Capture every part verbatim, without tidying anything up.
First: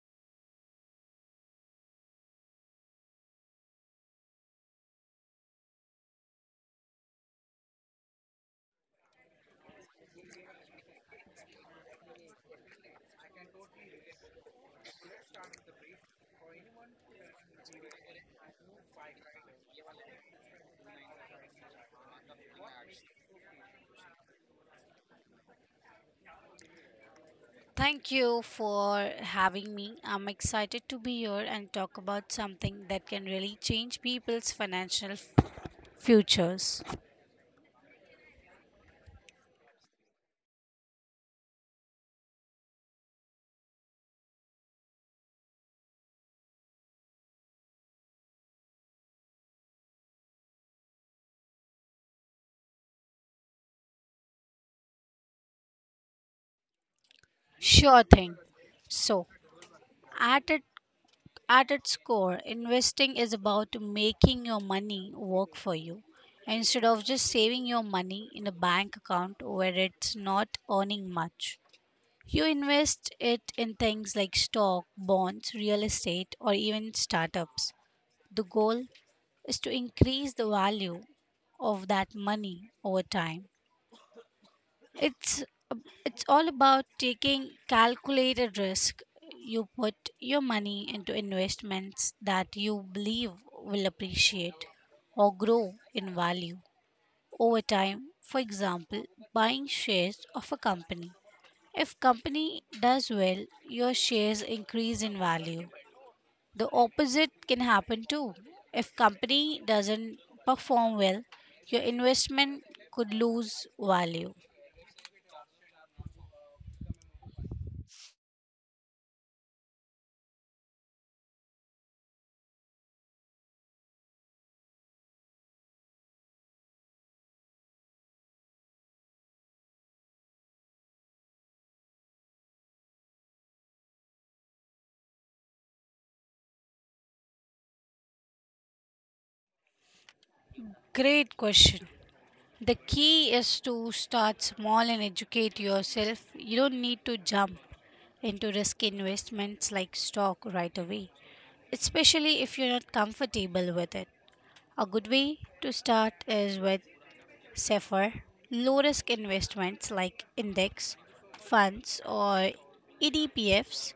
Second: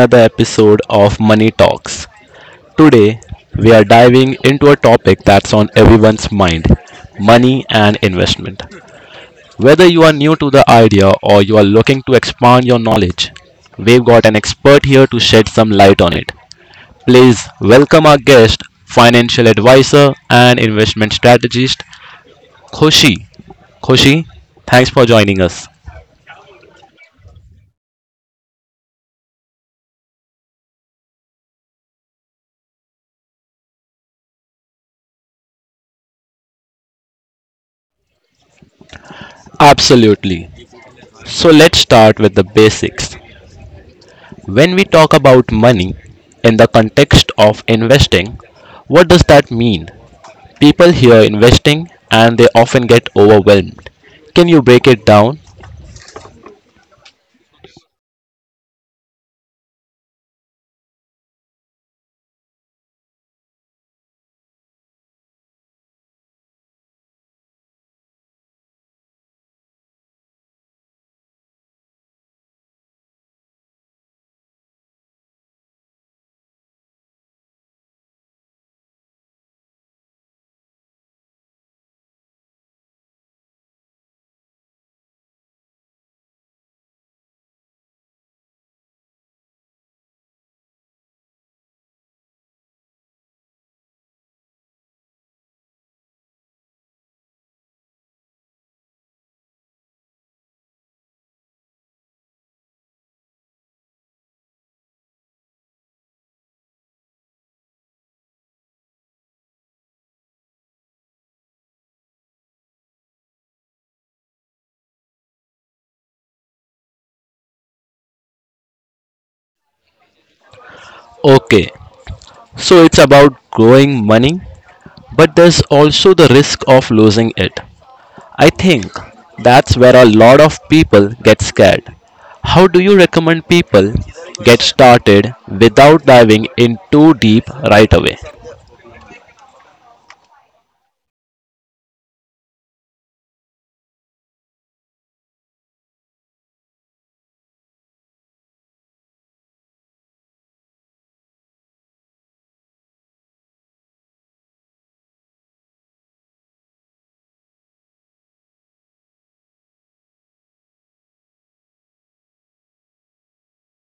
another episode of Money Talks. Today, we are diving into a topic that's on everyone's mind, money and investment. Whether you are new to the idea or you are looking to expand your knowledge, we've got an expert here to shed some light on it. Please welcome our guest, financial advisor and investment strategist, Khushi. Khushi, thanks for joining us. Thank you for having me. I'm excited to be here and talk about something that can really change people's financial f- futures. Absolutely. So let's start with the basics. When we talk about money in the context of investing, what does that mean? People hear investing and they often get overwhelmed. Can you break it down? Sure thing. So, at it, at its core, investing is about making your money work for you instead of just saving your money in a bank account where it's not earning much. You invest it in things like stock, bonds, real estate, or even startups. The goal is to increase the value of that money over time. It's it's all about taking calculated risk. You put your money into investments that you believe will appreciate or grow in value over time. For example, buying shares of a company. If company does well, your shares increase in value. The opposite can happen too. If company doesn't perform well, your investment could lose value. Okay, so it's about growing money, but there's also the risk of losing it. I think that's where a lot of people get scared. How do you recommend people get started without diving in too deep right away? Great question. The key is to start small and educate yourself. You don't need to jump into risky investments like stock right away, especially if you're not comfortable with it. A good way to start is with safer, low risk investments like index funds or E D P Fs.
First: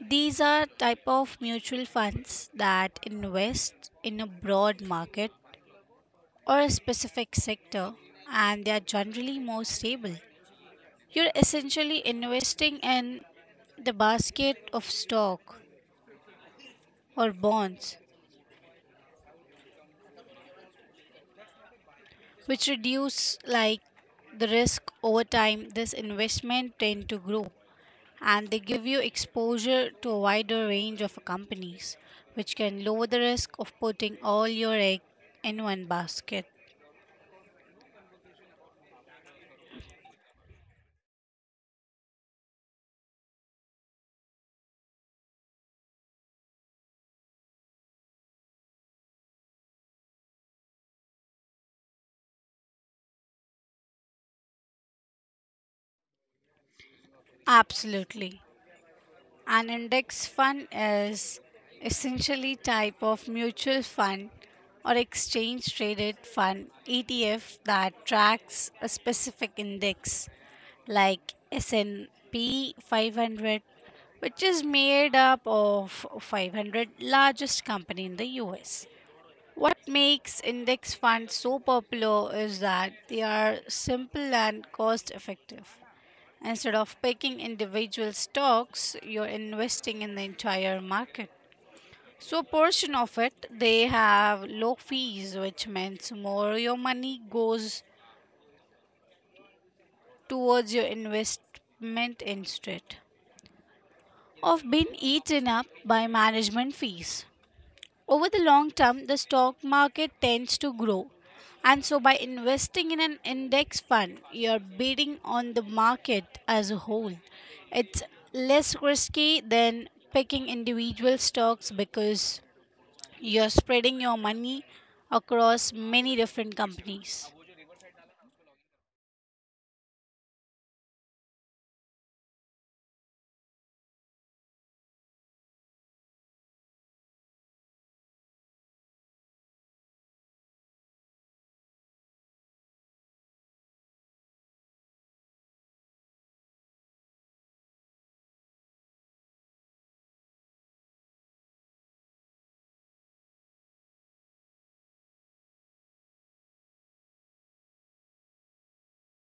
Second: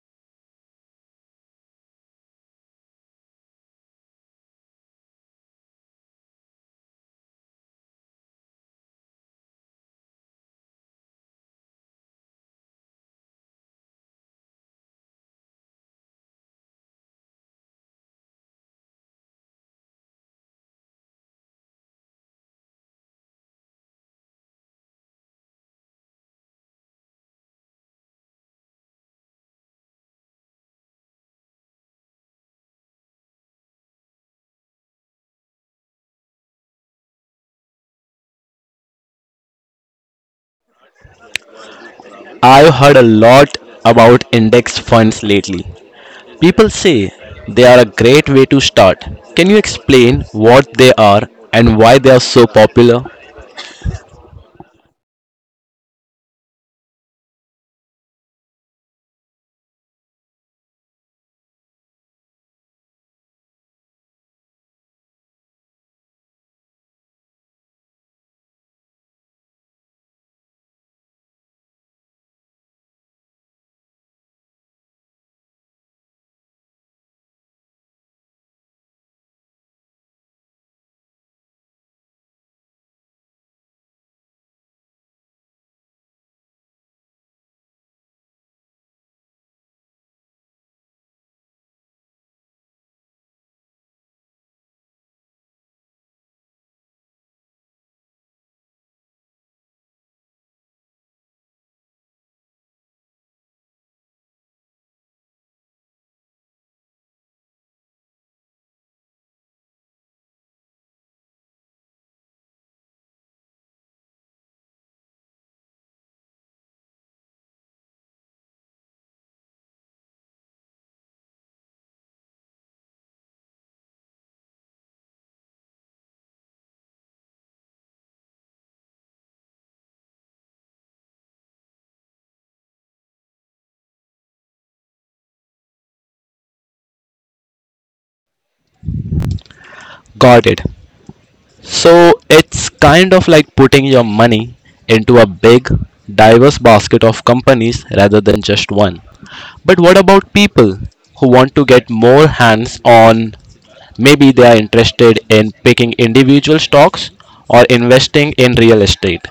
These are type of mutual funds that invest in a broad market or a specific sector, and they are generally more stable. You're essentially investing in the basket of stock or bonds, which reduce like the risk. Over time this investment tend to grow, and they give you exposure to a wider range of companies, which can lower the risk of putting all your egg in one basket. I've heard a lot about index funds lately. People say they are a great way to start. Can you explain what they are and why they are so popular? Absolutely. An index fund is essentially type of mutual fund or exchange traded fund E T F that tracks a specific index like S and P five hundred, which is made up of five hundred largest company in the U S. What makes index funds so popular is that they are simple and cost effective. Instead of picking individual stocks, you're investing in the entire market. So, a portion of it, they have low fees, which means more your money goes towards your investment instead of being eaten up by management fees. Over the long term, the stock market tends to grow. And so, by investing in an index fund, you're bidding on the market as a whole. It's less risky than picking individual stocks because you're spreading your money across many different companies. Got it. So it's kind of like putting your money into a big, diverse basket of companies rather than just one. But what about people who want to get more hands on? Maybe they are interested in picking individual stocks or investing in real estate.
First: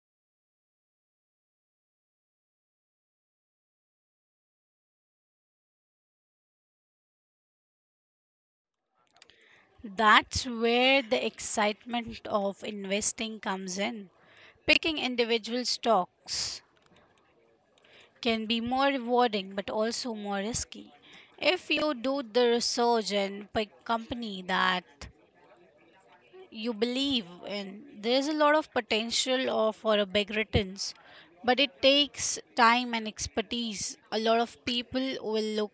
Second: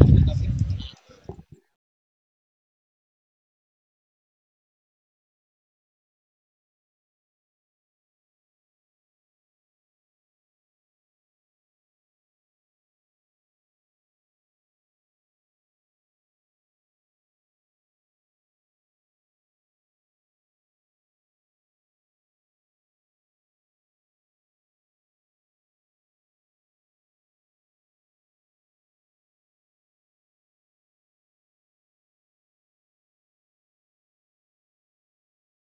That's where the excitement of investing comes in. Picking individual stocks can be more rewarding but also more risky. If you do the research and pick company that you believe in, there is a lot of potential of, for a big returns, but it takes time and expertise. A lot of people will look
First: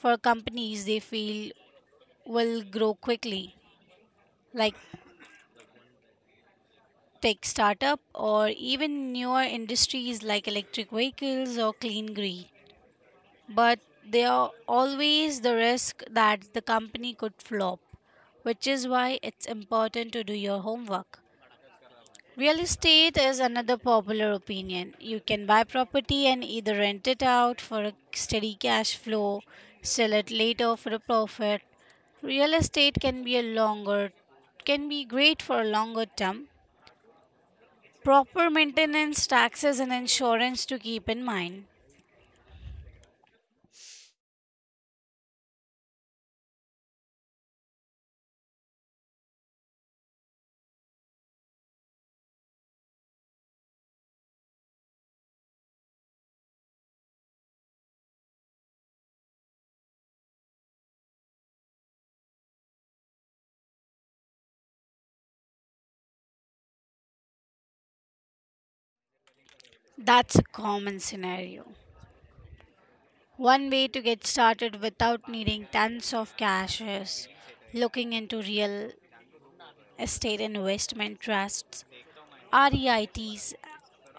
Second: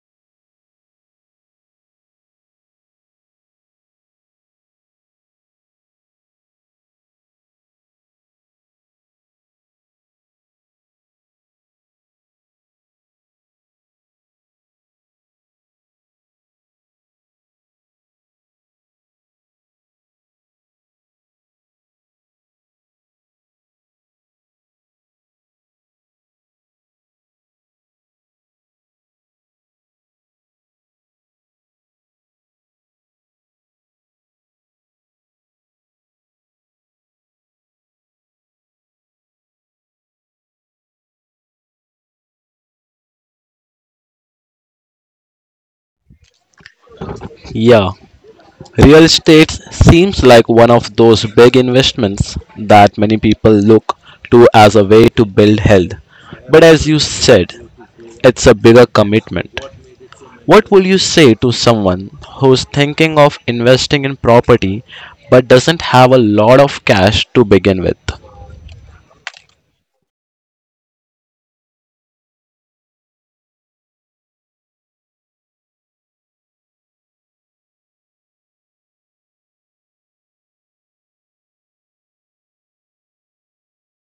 for companies they feel will grow quickly, like tech startup or even newer industries like electric vehicles or clean green. But there are always the risk that the company could flop, which is why it's important to do your homework. Real estate is another popular opinion. You can buy property and either rent it out for a steady cash flow, sell it later for a profit. Real estate can be a longer Can be great for a longer term. Proper maintenance, taxes and insurance to keep in mind. Yeah, real estate seems like one of those big investments that many people look to as a way to build health. But as you said, it's a bigger commitment. What will you say to someone who's thinking of investing in property but doesn't have a lot of cash to begin with? That's a common scenario. One way to get started without needing tons of cash is looking into real estate investment trusts, REITs.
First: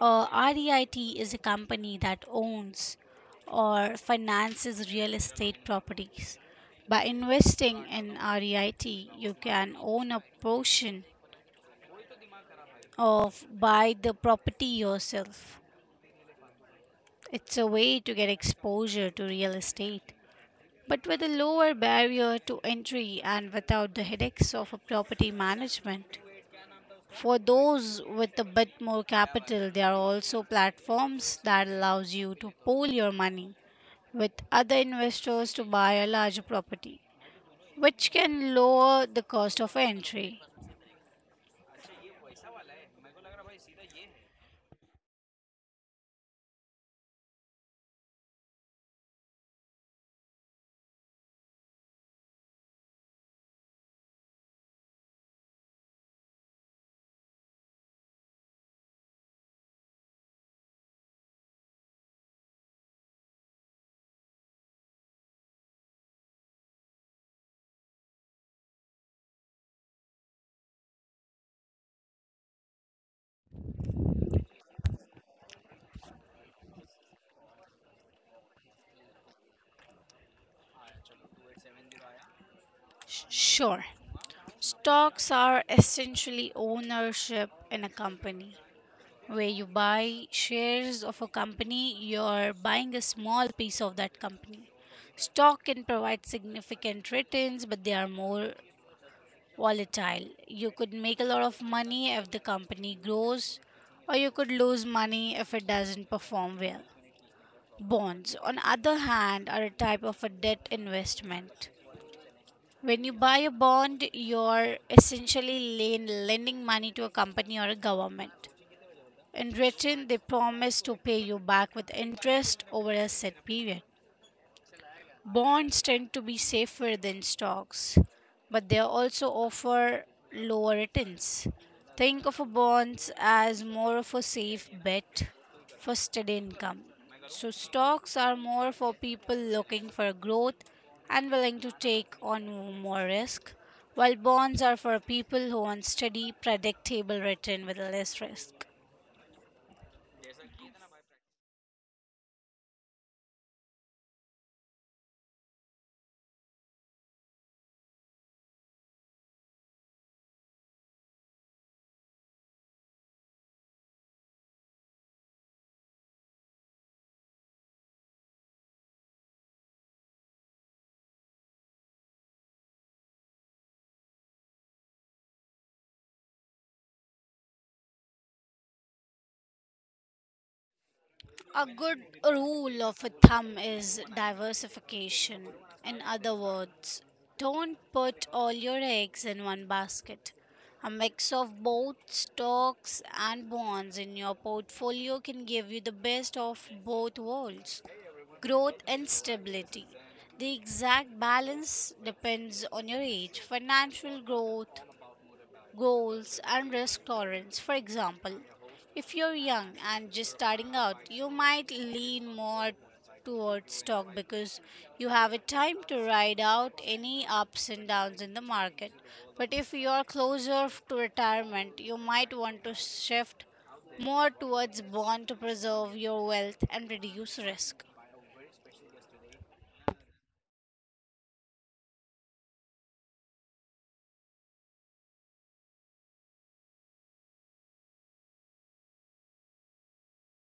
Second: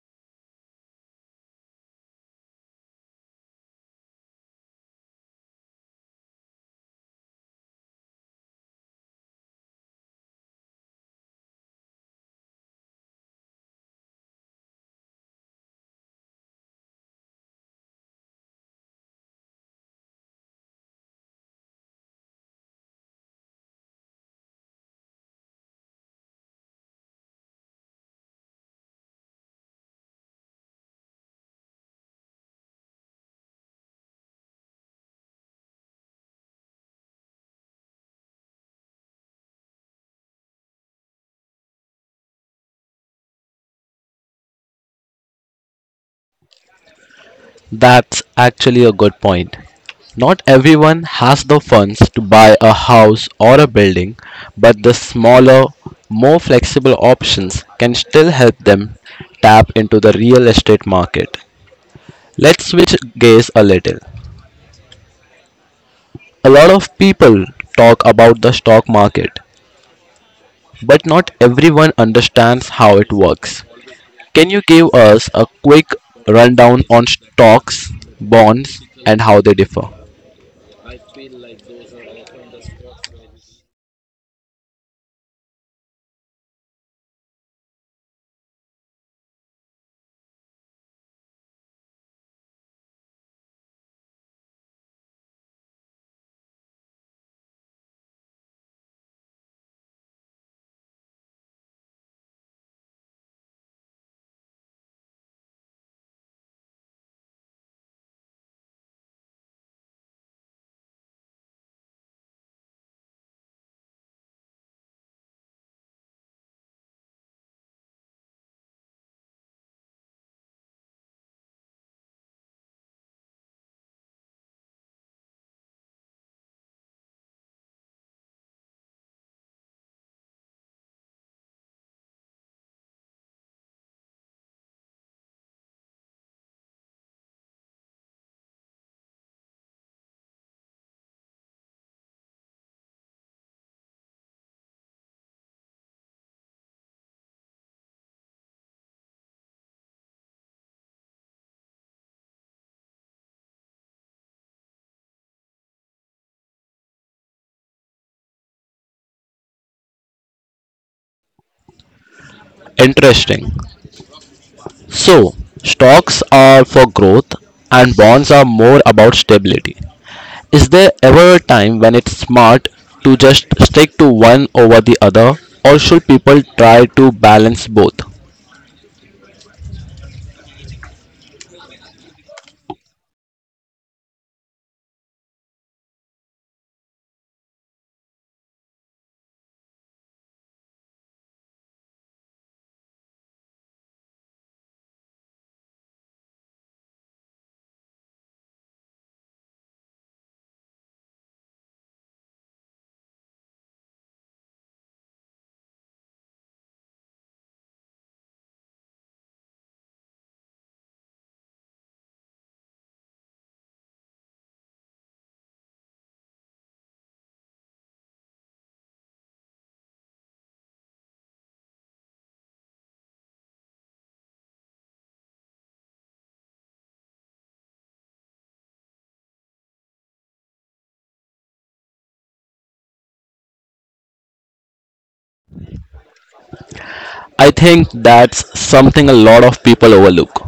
A REIT is a company that owns or finances real estate properties. By investing in REIT, you can own a portion of buy the property yourself. It's a way to get exposure to real estate but with a lower barrier to entry and without the headaches of a property management. For those with a bit more capital, there are also platforms that allows you to pool your money with other investors to buy a larger property, which can lower the cost of entry. That's actually a good point. Not everyone has the funds to buy a house or a building, but the smaller, more flexible options can still help them tap into the real estate market. Let's switch gears a little. A lot of people talk about the stock market, but not everyone understands how it works. Can you give us a quick rundown on stocks, bonds, and how they differ? Sh- Sure, stocks are essentially ownership in a company, where you buy shares of a company, you're buying a small piece of that company. Stock can provide significant returns, but they are more volatile. You could make a lot of money if the company grows, or you could lose money if it doesn't perform well. Bonds, on other hand, are a type of a debt investment. When you buy a bond, you're essentially len- lending money to a company or a government. In return, they promise to pay you back with interest over a set period. Bonds tend to be safer than stocks, but they also offer lower returns. Think of a bonds as more of a safe bet for steady income. So stocks are more for people looking for growth and willing to take on more risk, while bonds are for people who want steady, predictable return with less risk. Interesting. So, stocks are for growth and bonds are more about stability. Is there ever a time when it's smart to just stick to one over the other, or should people try to balance both? A good rule of a thumb is diversification. In other words, don't put all your eggs in one basket. A mix of both stocks and bonds in your portfolio can give you the best of both worlds, growth and stability. The exact balance depends on your age, financial growth, goals and risk tolerance. For example, if you're young and just starting out, you might lean more towards stock because you have a time to ride out any ups and downs in the market. But if you're closer f- to retirement, you might want to shift more towards bond to preserve your wealth and reduce risk. I think that's something a lot of people overlook,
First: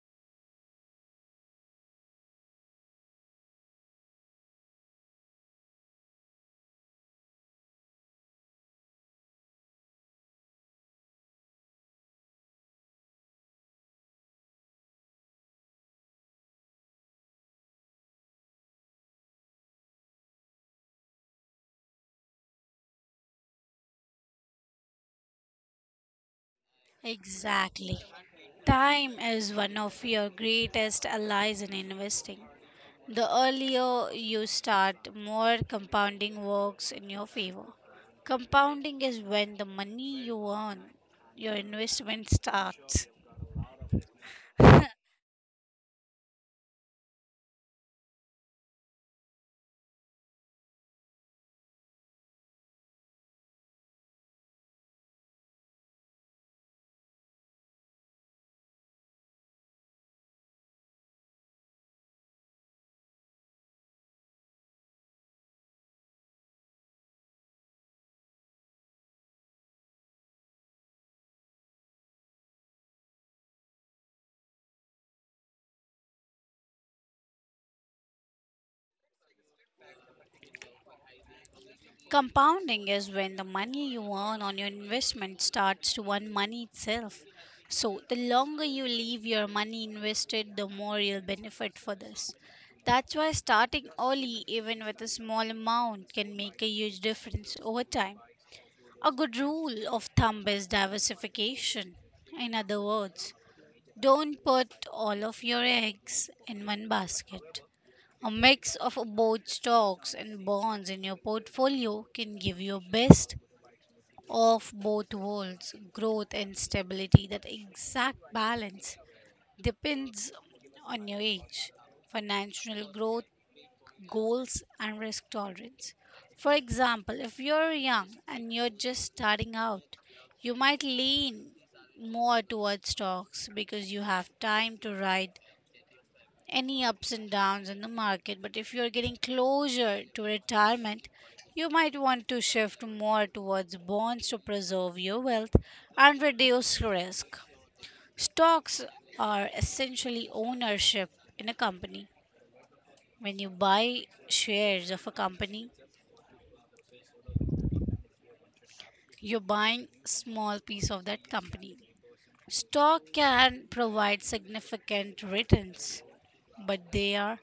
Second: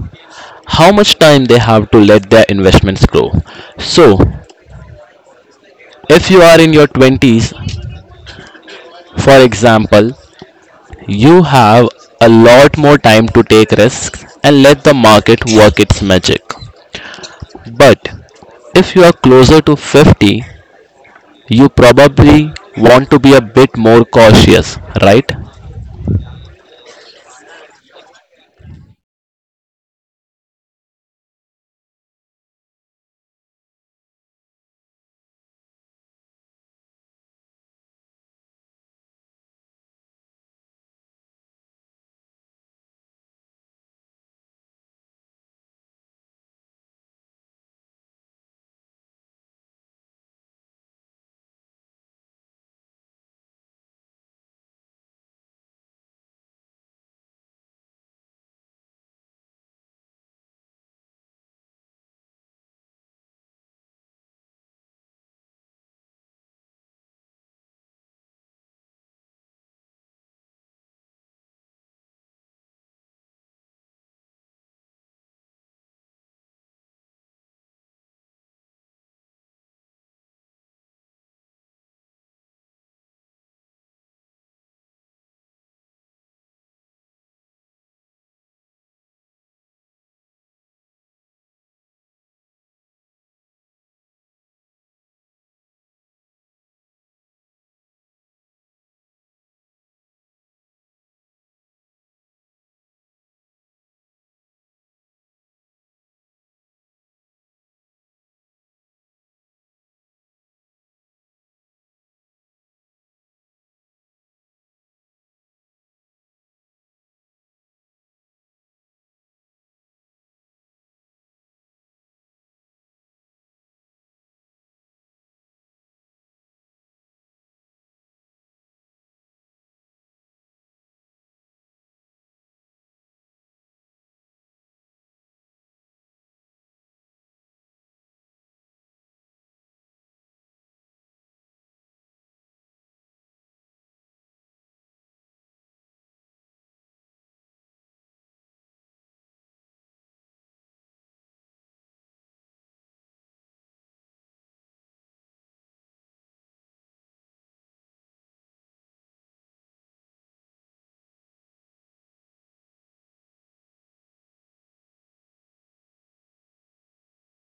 how much time they have to let their investments grow. So, if you are in your twenties, for example, you have a lot more time to take risks and let the market work its magic. But if you are closer to fifty, you probably want to be a bit more cautious, right? Exactly. Time is one of your greatest allies in investing. The earlier you start, more compounding works in your favor. Compounding is when the money you earn, your investment starts. Compounding is when the money you earn on your investment starts to earn money itself. So, the longer you leave your money invested, the more you'll benefit for this. That's why starting early, even with a small amount, can make a huge difference over time. A good rule of thumb is diversification. In other words, don't put all of your eggs in one basket. A mix of both stocks and bonds in your portfolio can give you best of both worlds, growth and stability. That exact balance depends on your age, financial growth goals and risk tolerance. For example, if you're young and you're just starting out, you might lean more towards stocks because you have time to ride any ups and downs in the market. But if you're getting closer to retirement, you might want to shift more towards bonds to preserve your wealth and reduce risk. Stocks are essentially ownership in a company. When you buy shares of a company, you're buying small piece of that company. Stock can provide significant returns, but they are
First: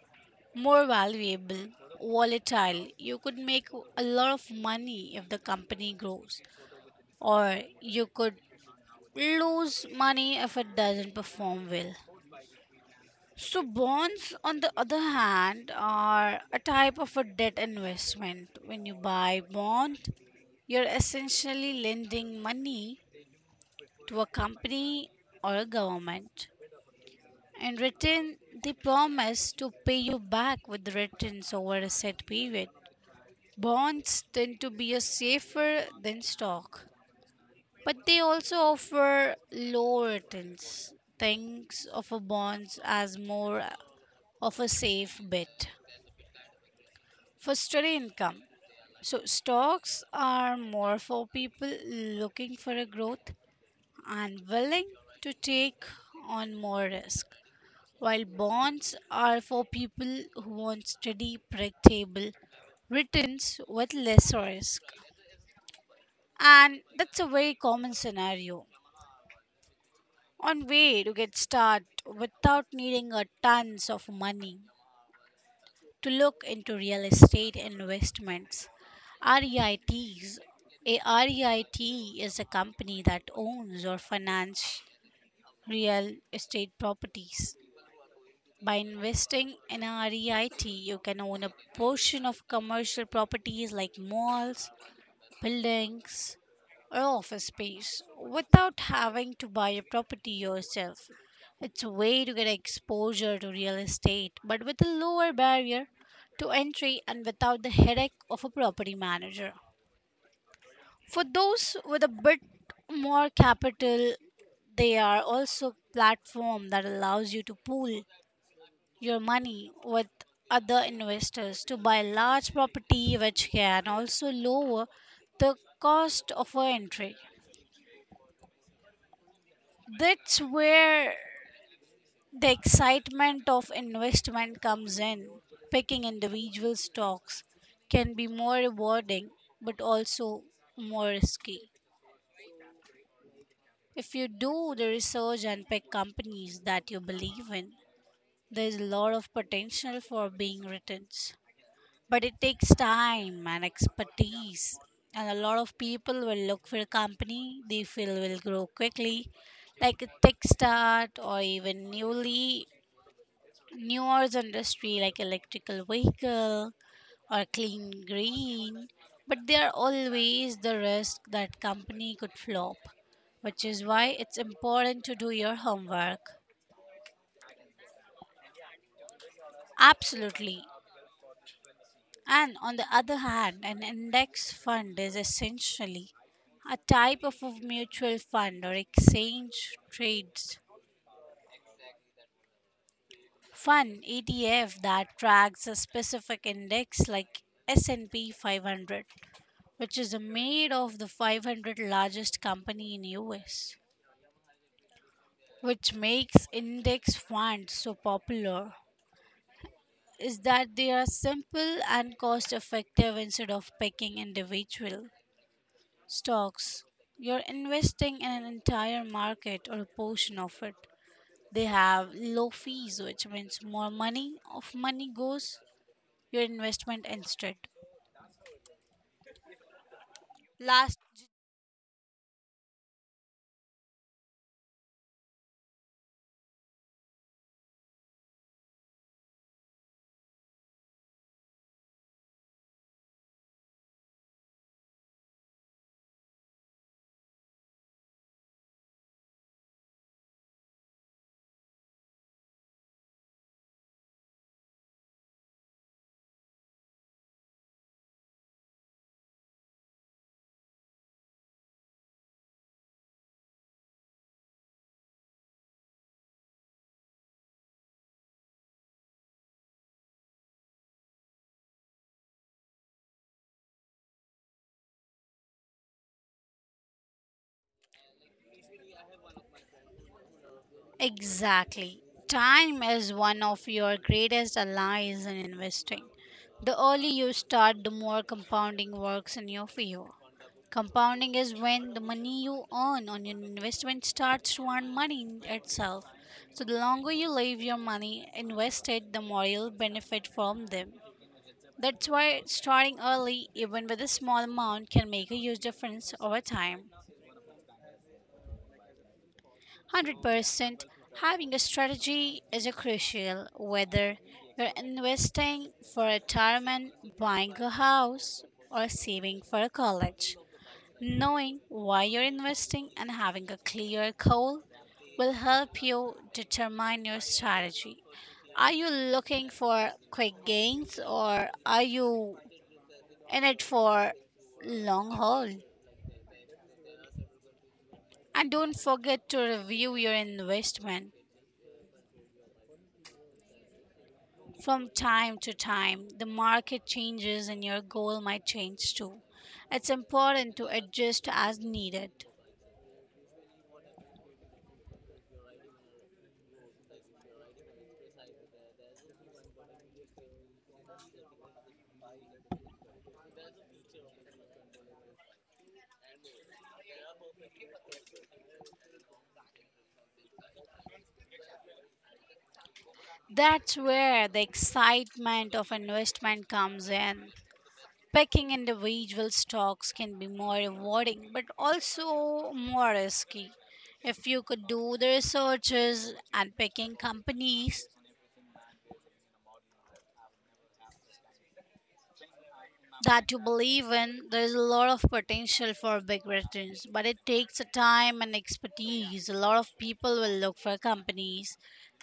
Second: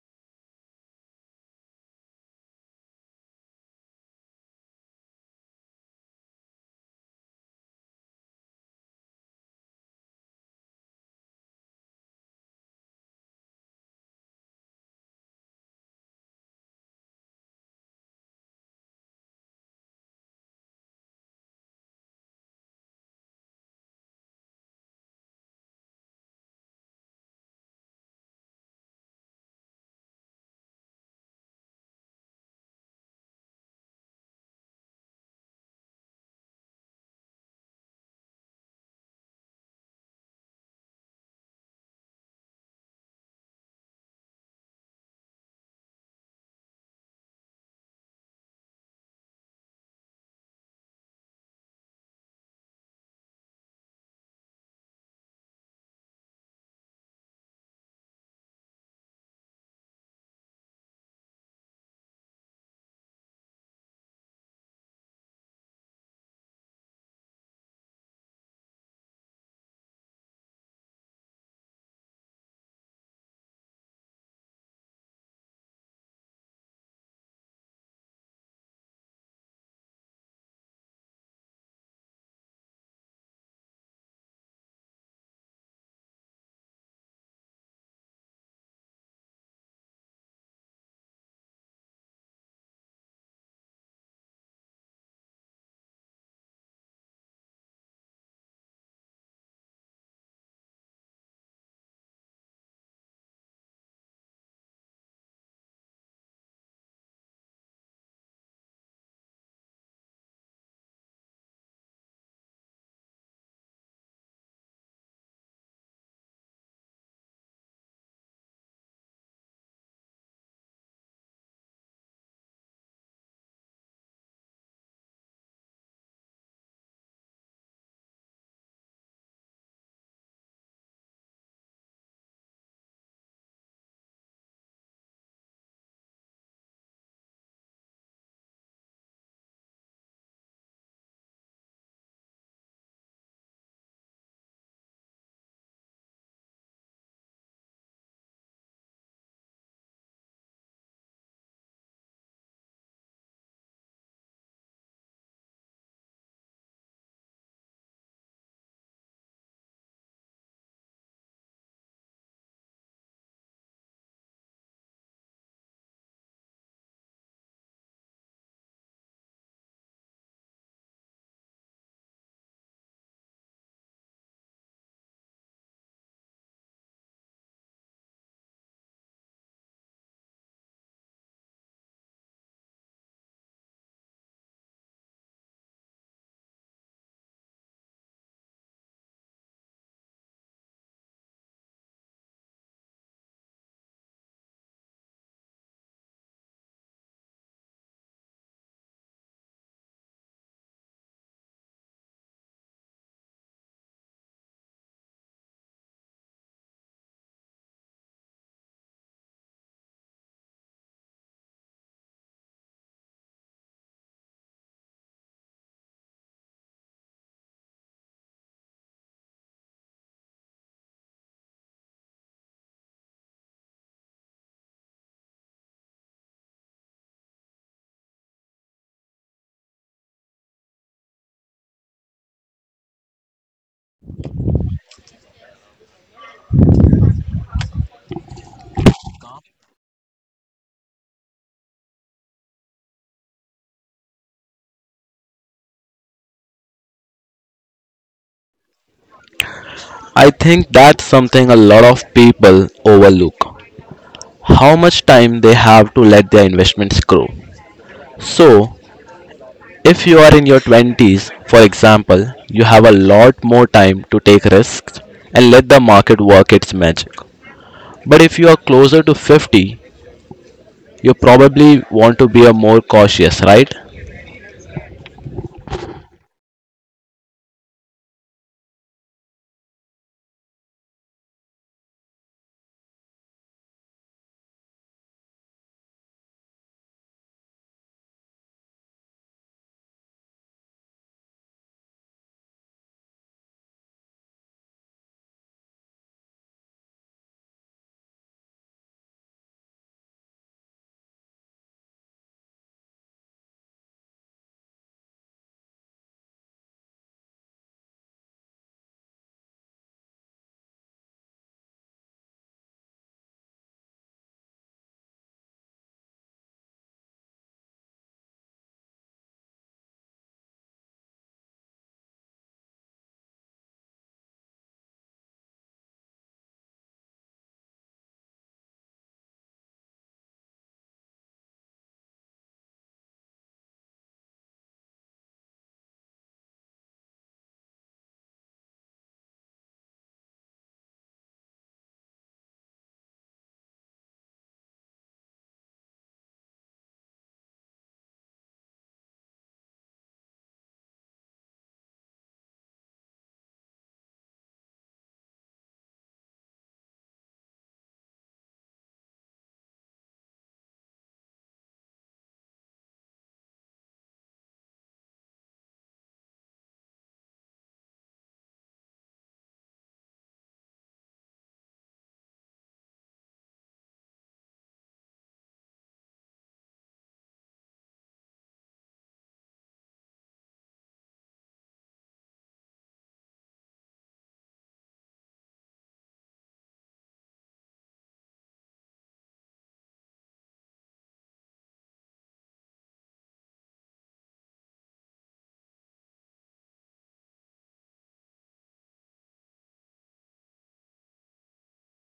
more valuable, volatile. You could make a lot of money if the company grows, or you could lose money if it doesn't perform well. So, bonds, on the other hand, are a type of a debt investment. When you buy bond, you're essentially lending money to a company or a government. In return, they promise to pay you back with returns over a set period. Bonds tend to be a safer than stock, but they also offer low returns. Thinks of a bonds as more of a safe bet for steady income. So stocks are more for people looking for a growth and willing to take on more risk, while bonds are for people who want steady, predictable returns with less risk. And that's a very common scenario. One way to get started without needing a tons of money to look into real estate investments. REITs. A REIT is a company that owns or finances real estate properties. By investing in a REIT, you can own a portion of commercial properties like malls, buildings, or office space without having to buy a property yourself. It's a way to get exposure to real estate, but with a lower barrier to entry and without the headache of a property manager. For those with a bit more capital, they are also a platform that allows you to pool your money with other investors to buy large property which can also lower the cost of our entry. That's where the excitement of investment comes in. Picking individual stocks can be more rewarding but also more risky. If you do the research and pick companies that you believe in, there's a lot of potential for being returns. But it takes time and expertise. And a lot of people will look for a company they feel will grow quickly, like a tech start or even newly newer industry like electrical vehicle or clean green. But there are always the risk that company could flop, which is why it's important to do your homework. Absolutely. And on the other hand, an index fund is essentially a type of a mutual fund or exchange trades fund E T F that tracks a specific index like S and P five hundred, which is made of the five hundred largest company in U S. Which makes index funds so popular is that they are simple and cost effective. Instead of picking individual stocks, you're investing in an entire market or a portion of it. They have low fees, which means more money of money goes your investment instead. Last I think that's something a lot of people overlook, how much time they have to let their investments grow. So, if you are in your twenties, for example, you have a lot more time to take risks and let the market work its magic. But if you are closer to fifty, you probably want to be a more cautious, right? exactly. Time is one of your greatest allies in investing. The early you start, the more compounding works in your favor. Compounding is when the money you earn on your investment starts to earn money in itself. So the longer you leave your money invested, the more you'll benefit from them. That's why starting early, even with a small amount, can make a huge difference over time. one hundred percent having a strategy is a crucial whether you're investing for retirement, buying a house, or saving for college. Knowing why you're investing and having a clear goal will help you determine your strategy. Are you looking for quick gains or are you in it for long haul? And don't forget to review your investment from time to time. The market changes and your goal might change too. It's important to adjust as needed. That's where the excitement of investment comes in. Picking individual stocks can be more rewarding, but also more risky. If you could do the researches and picking companies that you believe in, there's a lot of potential for big returns, but it takes a time and expertise. A lot of people will look for companies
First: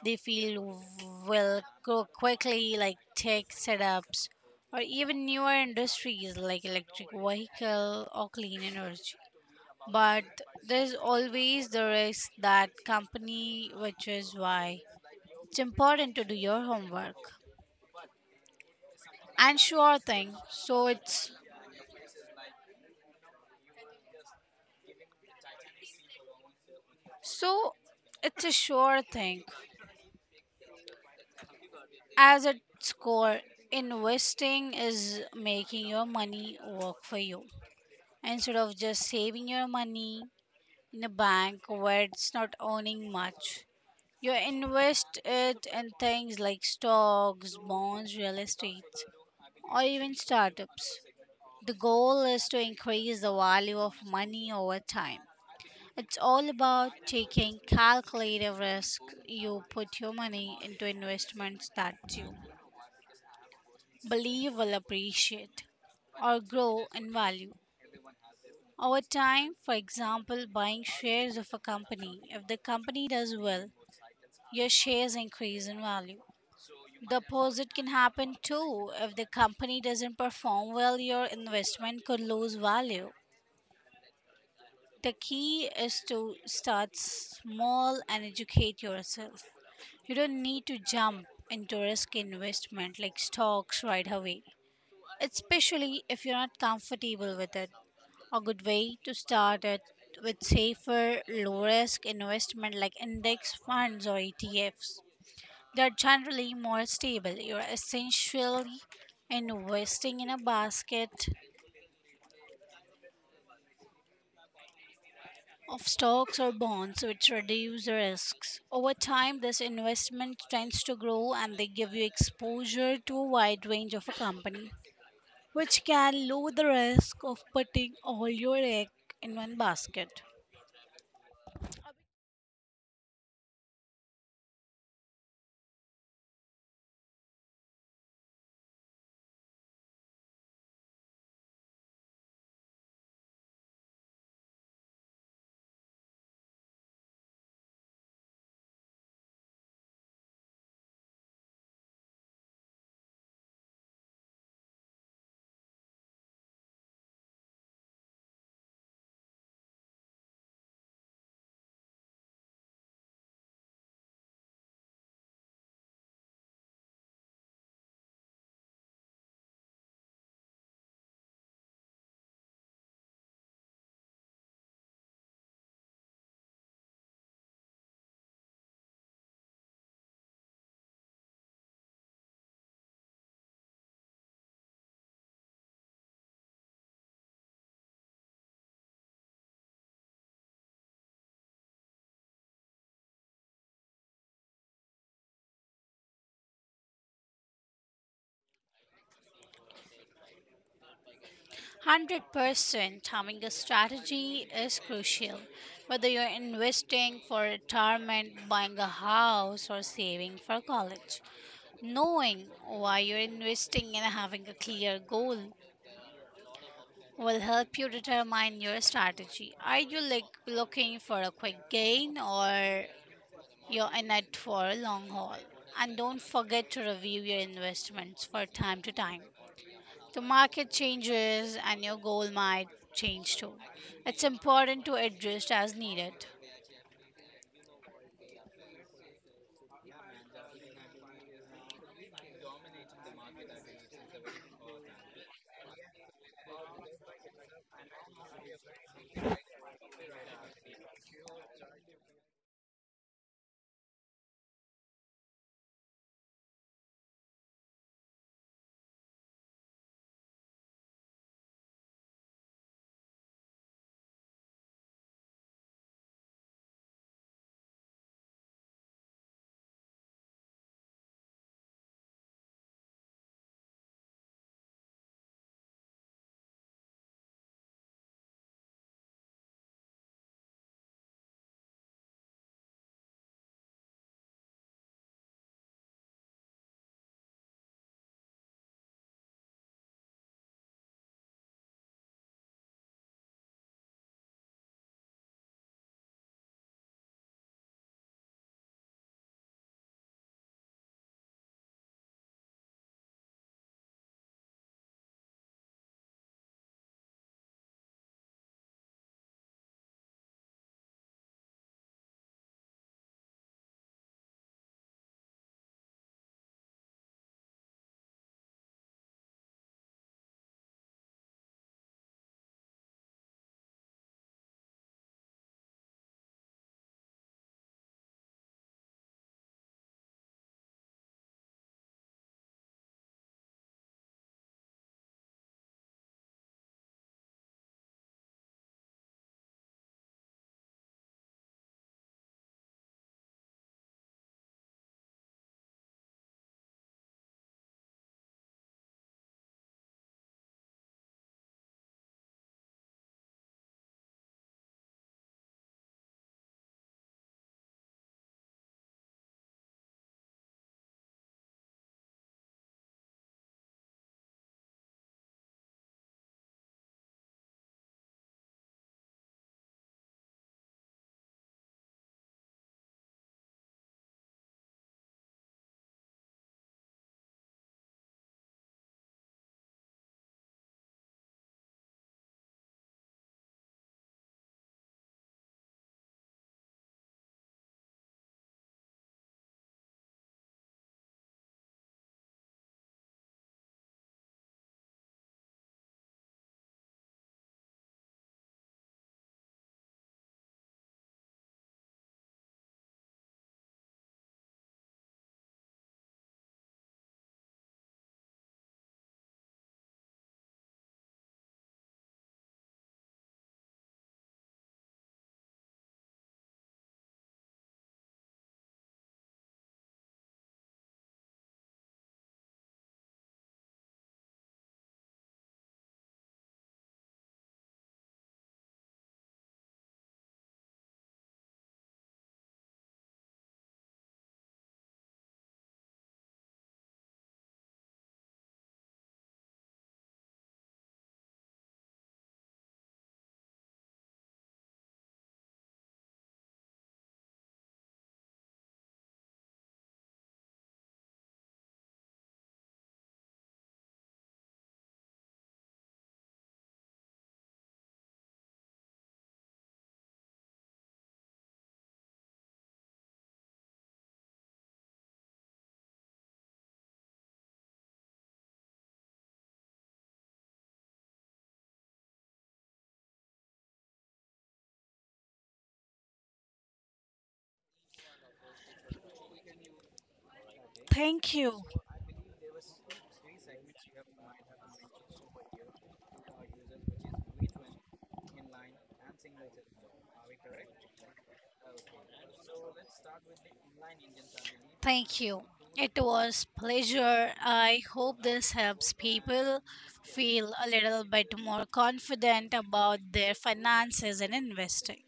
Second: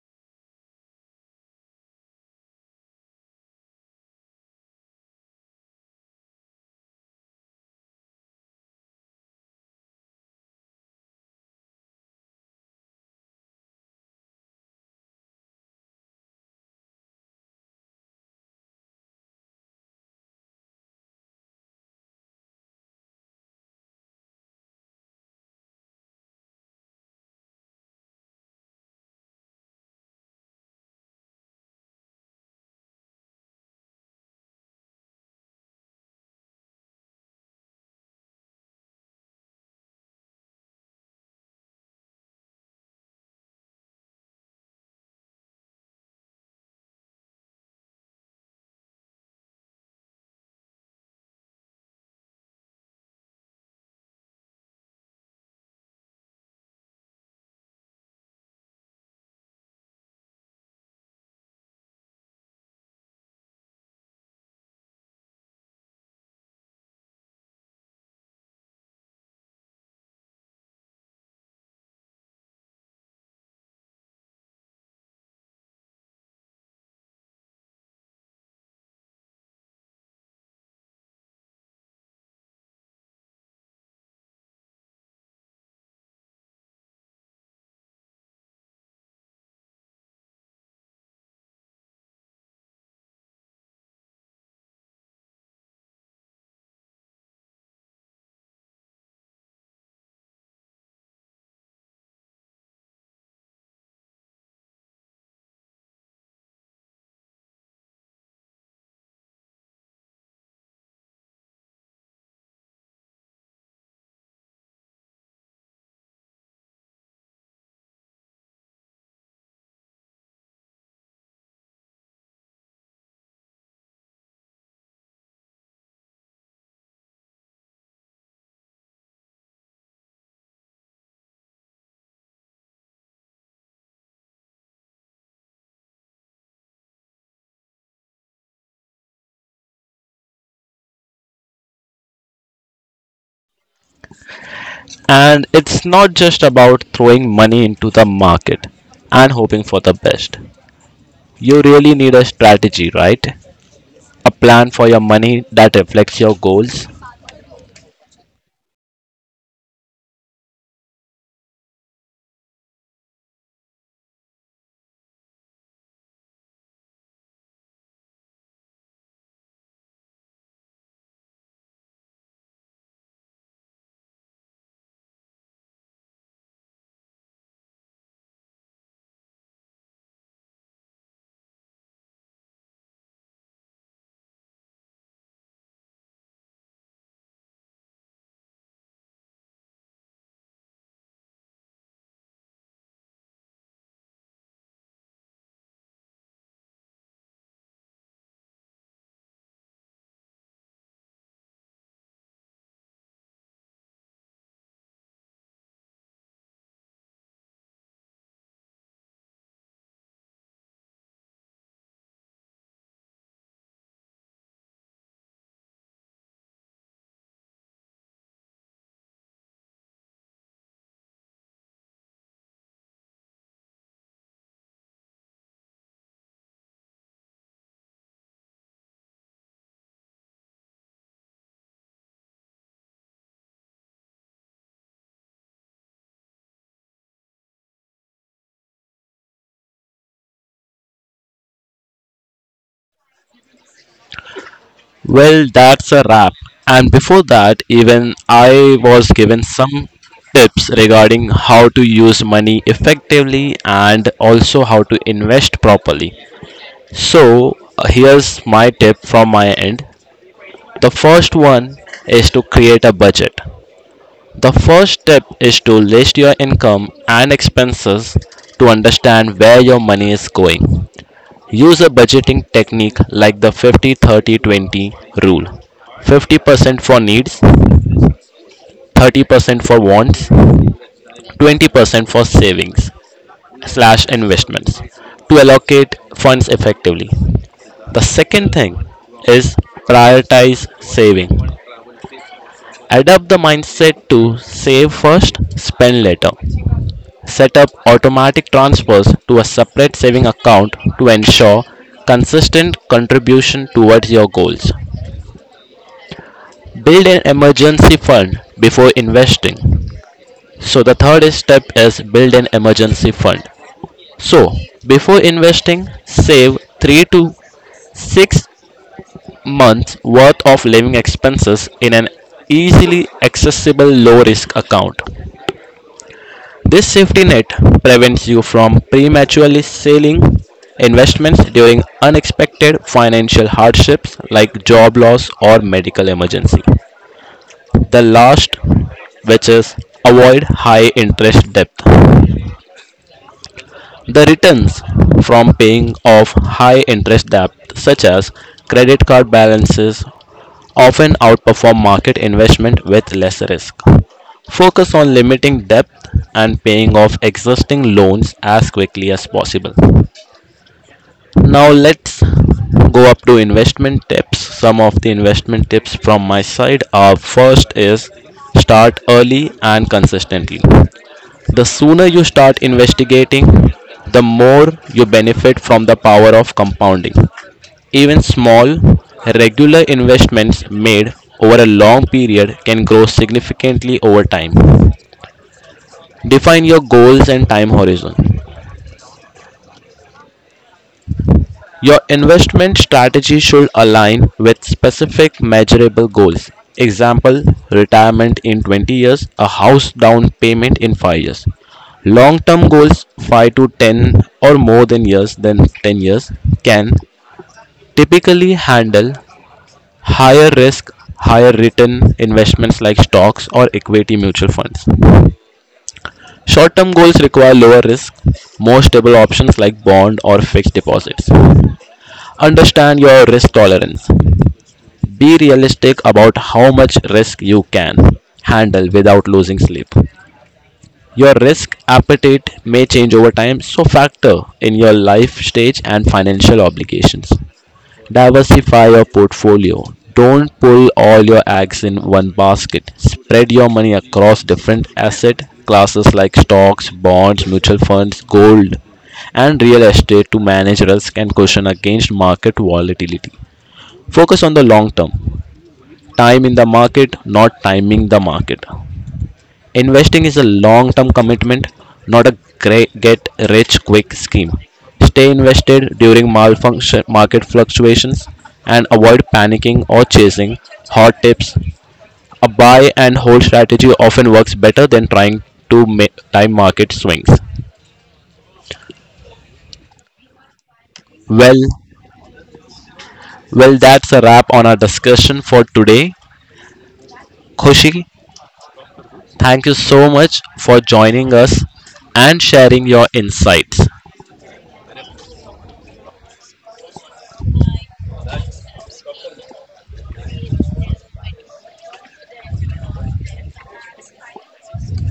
they feel will grow quickly, like tech setups or even newer industries like electric vehicle or clean energy, but there's always the risk that company, which is why it's important to do your homework. And sure thing, so it's so it's a sure thing. As its core, investing is making your money work for you instead of just saving your money in a bank where it's not earning much. You invest it in things like stocks, bonds, real estate, or even startups. The goal is to increase the value of money over time. It's all about taking calculated risk. You put your money into investments that you believe will appreciate or grow in value. Over time, for example, buying shares of a company. If the company does well, your shares increase in value. The opposite can happen too. If the company doesn't perform well, your investment could lose value. The key is to start small and educate yourself. You don't need to jump into risk investment like stocks right away, especially if you're not comfortable with it. A good way to start it with safer, low risk investment like index funds or E T Fs. They're generally more stable. You're essentially investing in a basket of stocks or bonds, which reduce the risks. Over time, this investment tends to grow and they give you exposure to a wide range of a company, which can lower the risk of putting all your egg in one basket. And it's not just about throwing money into the market and hoping for the best. You really need a strategy, right? A plan for your money that reflects your goals. one hundred percent having a strategy is crucial. Whether you're investing for retirement, buying a house, or saving for college, knowing why you're investing and having a clear goal will help you determine your strategy. Are you like looking for a quick gain or you're in it for a long haul? And don't forget to review your investments for time to time. The market changes and your goal might change too. It's important to adjust as needed. Well, that's a wrap. And before that, even I was given some tips regarding how to use money effectively and also how to invest properly. So, uh, here's my tip from my end. The first one is to create a budget. The first step is to list your income and expenses to understand where your money is going. Use a budgeting technique like the fifty thirty twenty rule: fifty percent for needs, thirty percent for wants, twenty percent for savings slash investments, to allocate funds effectively. The second thing is, prioritize saving. Adopt the mindset to save first, spend later. Set up automatic transfers to a separate saving account to ensure consistent contribution towards your goals. Build an emergency fund before investing. So the third step is build an emergency fund. So before investing, save three to six months worth of living expenses in an easily accessible low risk account. This safety net prevents you from prematurely selling investments during unexpected financial hardships like job loss or medical emergency. The last, which is, avoid high interest debt. The returns from paying off high interest debt, such as credit card balances, often outperform market investment with less risk. Focus on limiting debt and paying off existing loans as quickly as possible. Now, let's go up to investment tips. Some of the investment tips from my side are, first is start early and consistently. The sooner you start investigating, the more you benefit from the power of compounding. Even small, regular investments made over a long period can grow significantly over time. Define your goals and time horizon. Your investment strategy should align with specific measurable goals. Example, retirement in twenty years, a house down payment in five years. Long term goals five to ten or more than years than ten years can typically handle higher risk, higher return investments like stocks or equity mutual funds. Short term goals require lower risk, more stable options like bond or fixed deposits. Understand your risk tolerance. Be realistic about how much risk you can handle without losing sleep. Your risk appetite may change over time, so factor in your life stage and financial obligations. Diversify your portfolio. Don't pull all your eggs in one basket. Spread your money across different asset classes like stocks, bonds, mutual funds, gold, and real estate to manage risk and cushion against market volatility. Focus on the long term. Time in the market, not timing the market. Investing is a long term commitment, not a gra- get rich quick scheme. Stay invested during malfunction, market fluctuations, and avoid panicking or chasing hot tips. A buy and hold strategy often works better than trying to ma- time market swings. Thank Well, you. well, that's a wrap on our discussion for today. Khushi, thank you so much for joining us and sharing your insights. Thank you. It was pleasure. I hope this helps people feel a little bit more confident about their finances and investing.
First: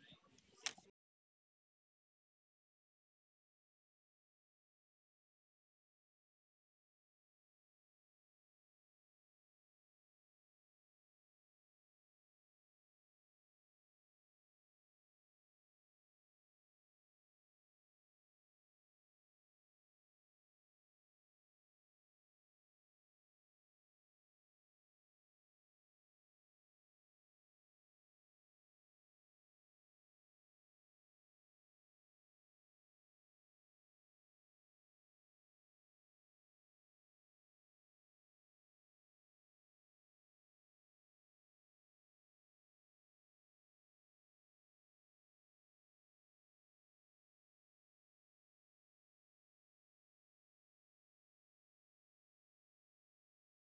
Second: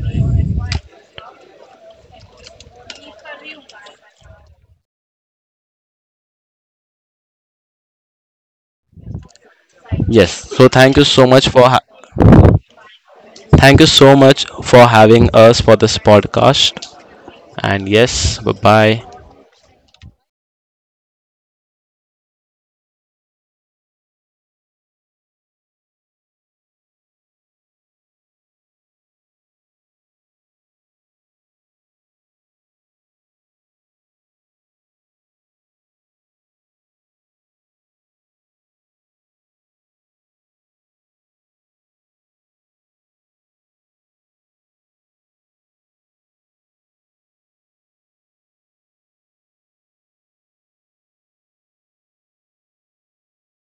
Yes, so thank you so much for ha- thank you so much for having us for this podcast. And yes, bye bye.